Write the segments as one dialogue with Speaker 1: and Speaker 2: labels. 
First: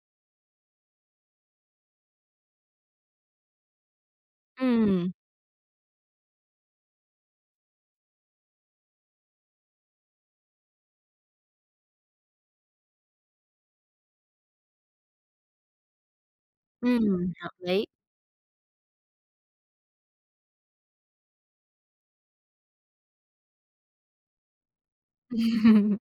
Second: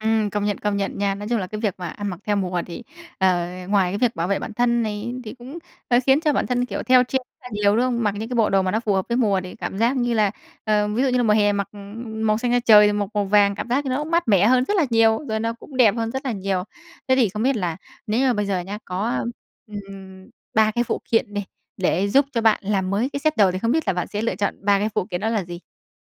Speaker 1: Ừm, công nhận, công nhận nha, nói chung là cái việc mà ăn mặc theo mùa thì, ờ, ngoài cái việc bảo vệ bản thân
Speaker 2: Ừm.
Speaker 1: này thì cũng, hơi khiến cho bản thân, kiểu, theo trend là nhiều, đúng không? Mặc những cái bộ đồ mà nó phù hợp với mùa thì cảm giác như là, ờ, ví dụ như là mùa hè mặc màu xanh da trời, mặc màu vàng, cảm giác như nó cũng mát mẻ hơn rất là nhiều, rồi nó cũng đẹp hơn rất là nhiều. Thế thì
Speaker 2: Ừm,
Speaker 1: không
Speaker 2: hợp
Speaker 1: biết là
Speaker 2: lý.
Speaker 1: nếu như bây giờ nhá có, a, ừm, 3 cái phụ kiện đi, để giúp cho bạn làm mới cái set đồ thì không biết là bạn sẽ lựa chọn 3 cái phụ kiện đó là gì?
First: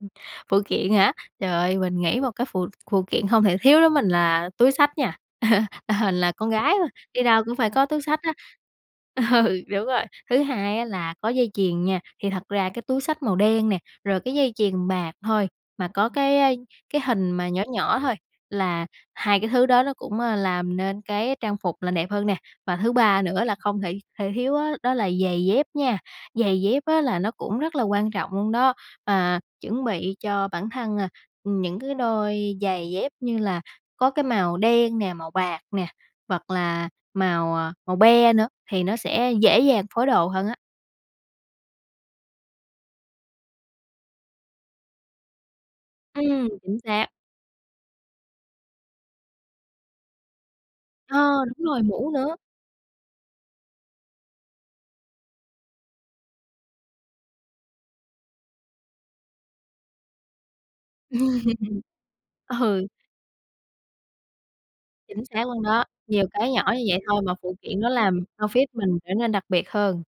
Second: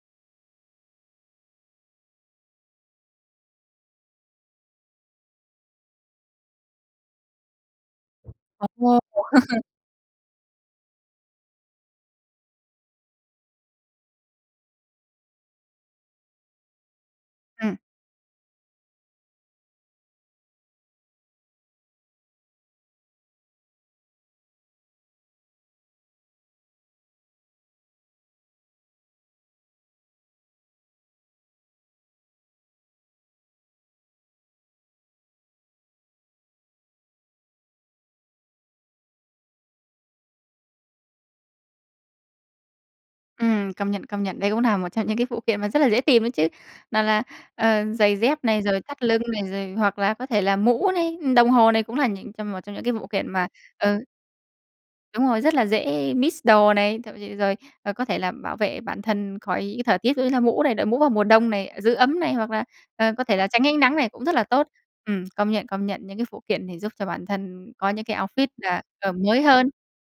Speaker 2: Phụ kiện hả? Trời ơi, mình nghĩ một cái phụ phụ kiện hông thể thiếu đối mình là túi xách nha, là con gái mà, đi đâu cũng phải có túi xách á.
Speaker 1: Ồ!
Speaker 2: Ừ, đúng rồi, thứ hai á, là có dây chuyền nha, thì thật ra cái túi xách màu đen nè, rồi cái dây chuyền bạc thôi, mà có cái, a, cái hình mà nhỏ
Speaker 1: Ừm.
Speaker 2: nhỏ thôi là hai cái thứ đó nó cũng, a, làm nên cái trang phục là đẹp hơn nè. Và thứ ba nữa là không thể thể thiếu á, đó là giày dép nha, giày dép á, là nó cũng rất là quan trọng luôn đó, à, chuẩn bị cho bản thân, à, ừm, những cái đôi giày dép như là có cái màu đen nè, màu bạc nè, hoặc là màu, à, màu be nữa thì nó sẽ dễ dàng phối đồ hơn á.
Speaker 1: Ừm, công nhận, công nhận, đây cũng là một trong những cái phụ kiện mà rất là dễ tìm đấy chứ,
Speaker 2: Ừm, chính
Speaker 1: nào
Speaker 2: xác.
Speaker 1: là, ờ, giày dép này, rồi thắt lưng này, rồi hoặc là có thể là mũ
Speaker 2: Ờ,
Speaker 1: này, ưm, đồng
Speaker 2: đúng
Speaker 1: hồ
Speaker 2: rồi,
Speaker 1: này, cũng là
Speaker 2: mũ
Speaker 1: những
Speaker 2: nữa.
Speaker 1: trong một trong những cái vụ kiện mà, ừ Đúng rồi, rất là dễ mix đồ này, thậm ch rồi, ờ, có thể là bảo vệ bản thân khỏi những cái thời tiết ví dụ như là mũ này, đội mũ vào mùa đông này, giữ ấm này hoặc là,
Speaker 2: Ừ.
Speaker 1: ờ, có thể là tránh ánh nắng này cũng rất là tốt. Ừm,
Speaker 2: Chính xác
Speaker 1: công
Speaker 2: luôn
Speaker 1: nhận,
Speaker 2: đó,
Speaker 1: công nhận những
Speaker 2: nhiều
Speaker 1: cái phụ
Speaker 2: cái nhỏ
Speaker 1: kiện này
Speaker 2: như
Speaker 1: giúp
Speaker 2: vậy
Speaker 1: cho
Speaker 2: thôi
Speaker 1: bản
Speaker 2: mà phụ
Speaker 1: thân
Speaker 2: kiện
Speaker 1: có
Speaker 2: nó
Speaker 1: những cái
Speaker 2: làm
Speaker 1: outfit
Speaker 2: outfit
Speaker 1: là,
Speaker 2: mình
Speaker 1: ờ,
Speaker 2: trở nên
Speaker 1: mới
Speaker 2: đặc biệt
Speaker 1: hơn.
Speaker 2: hơn.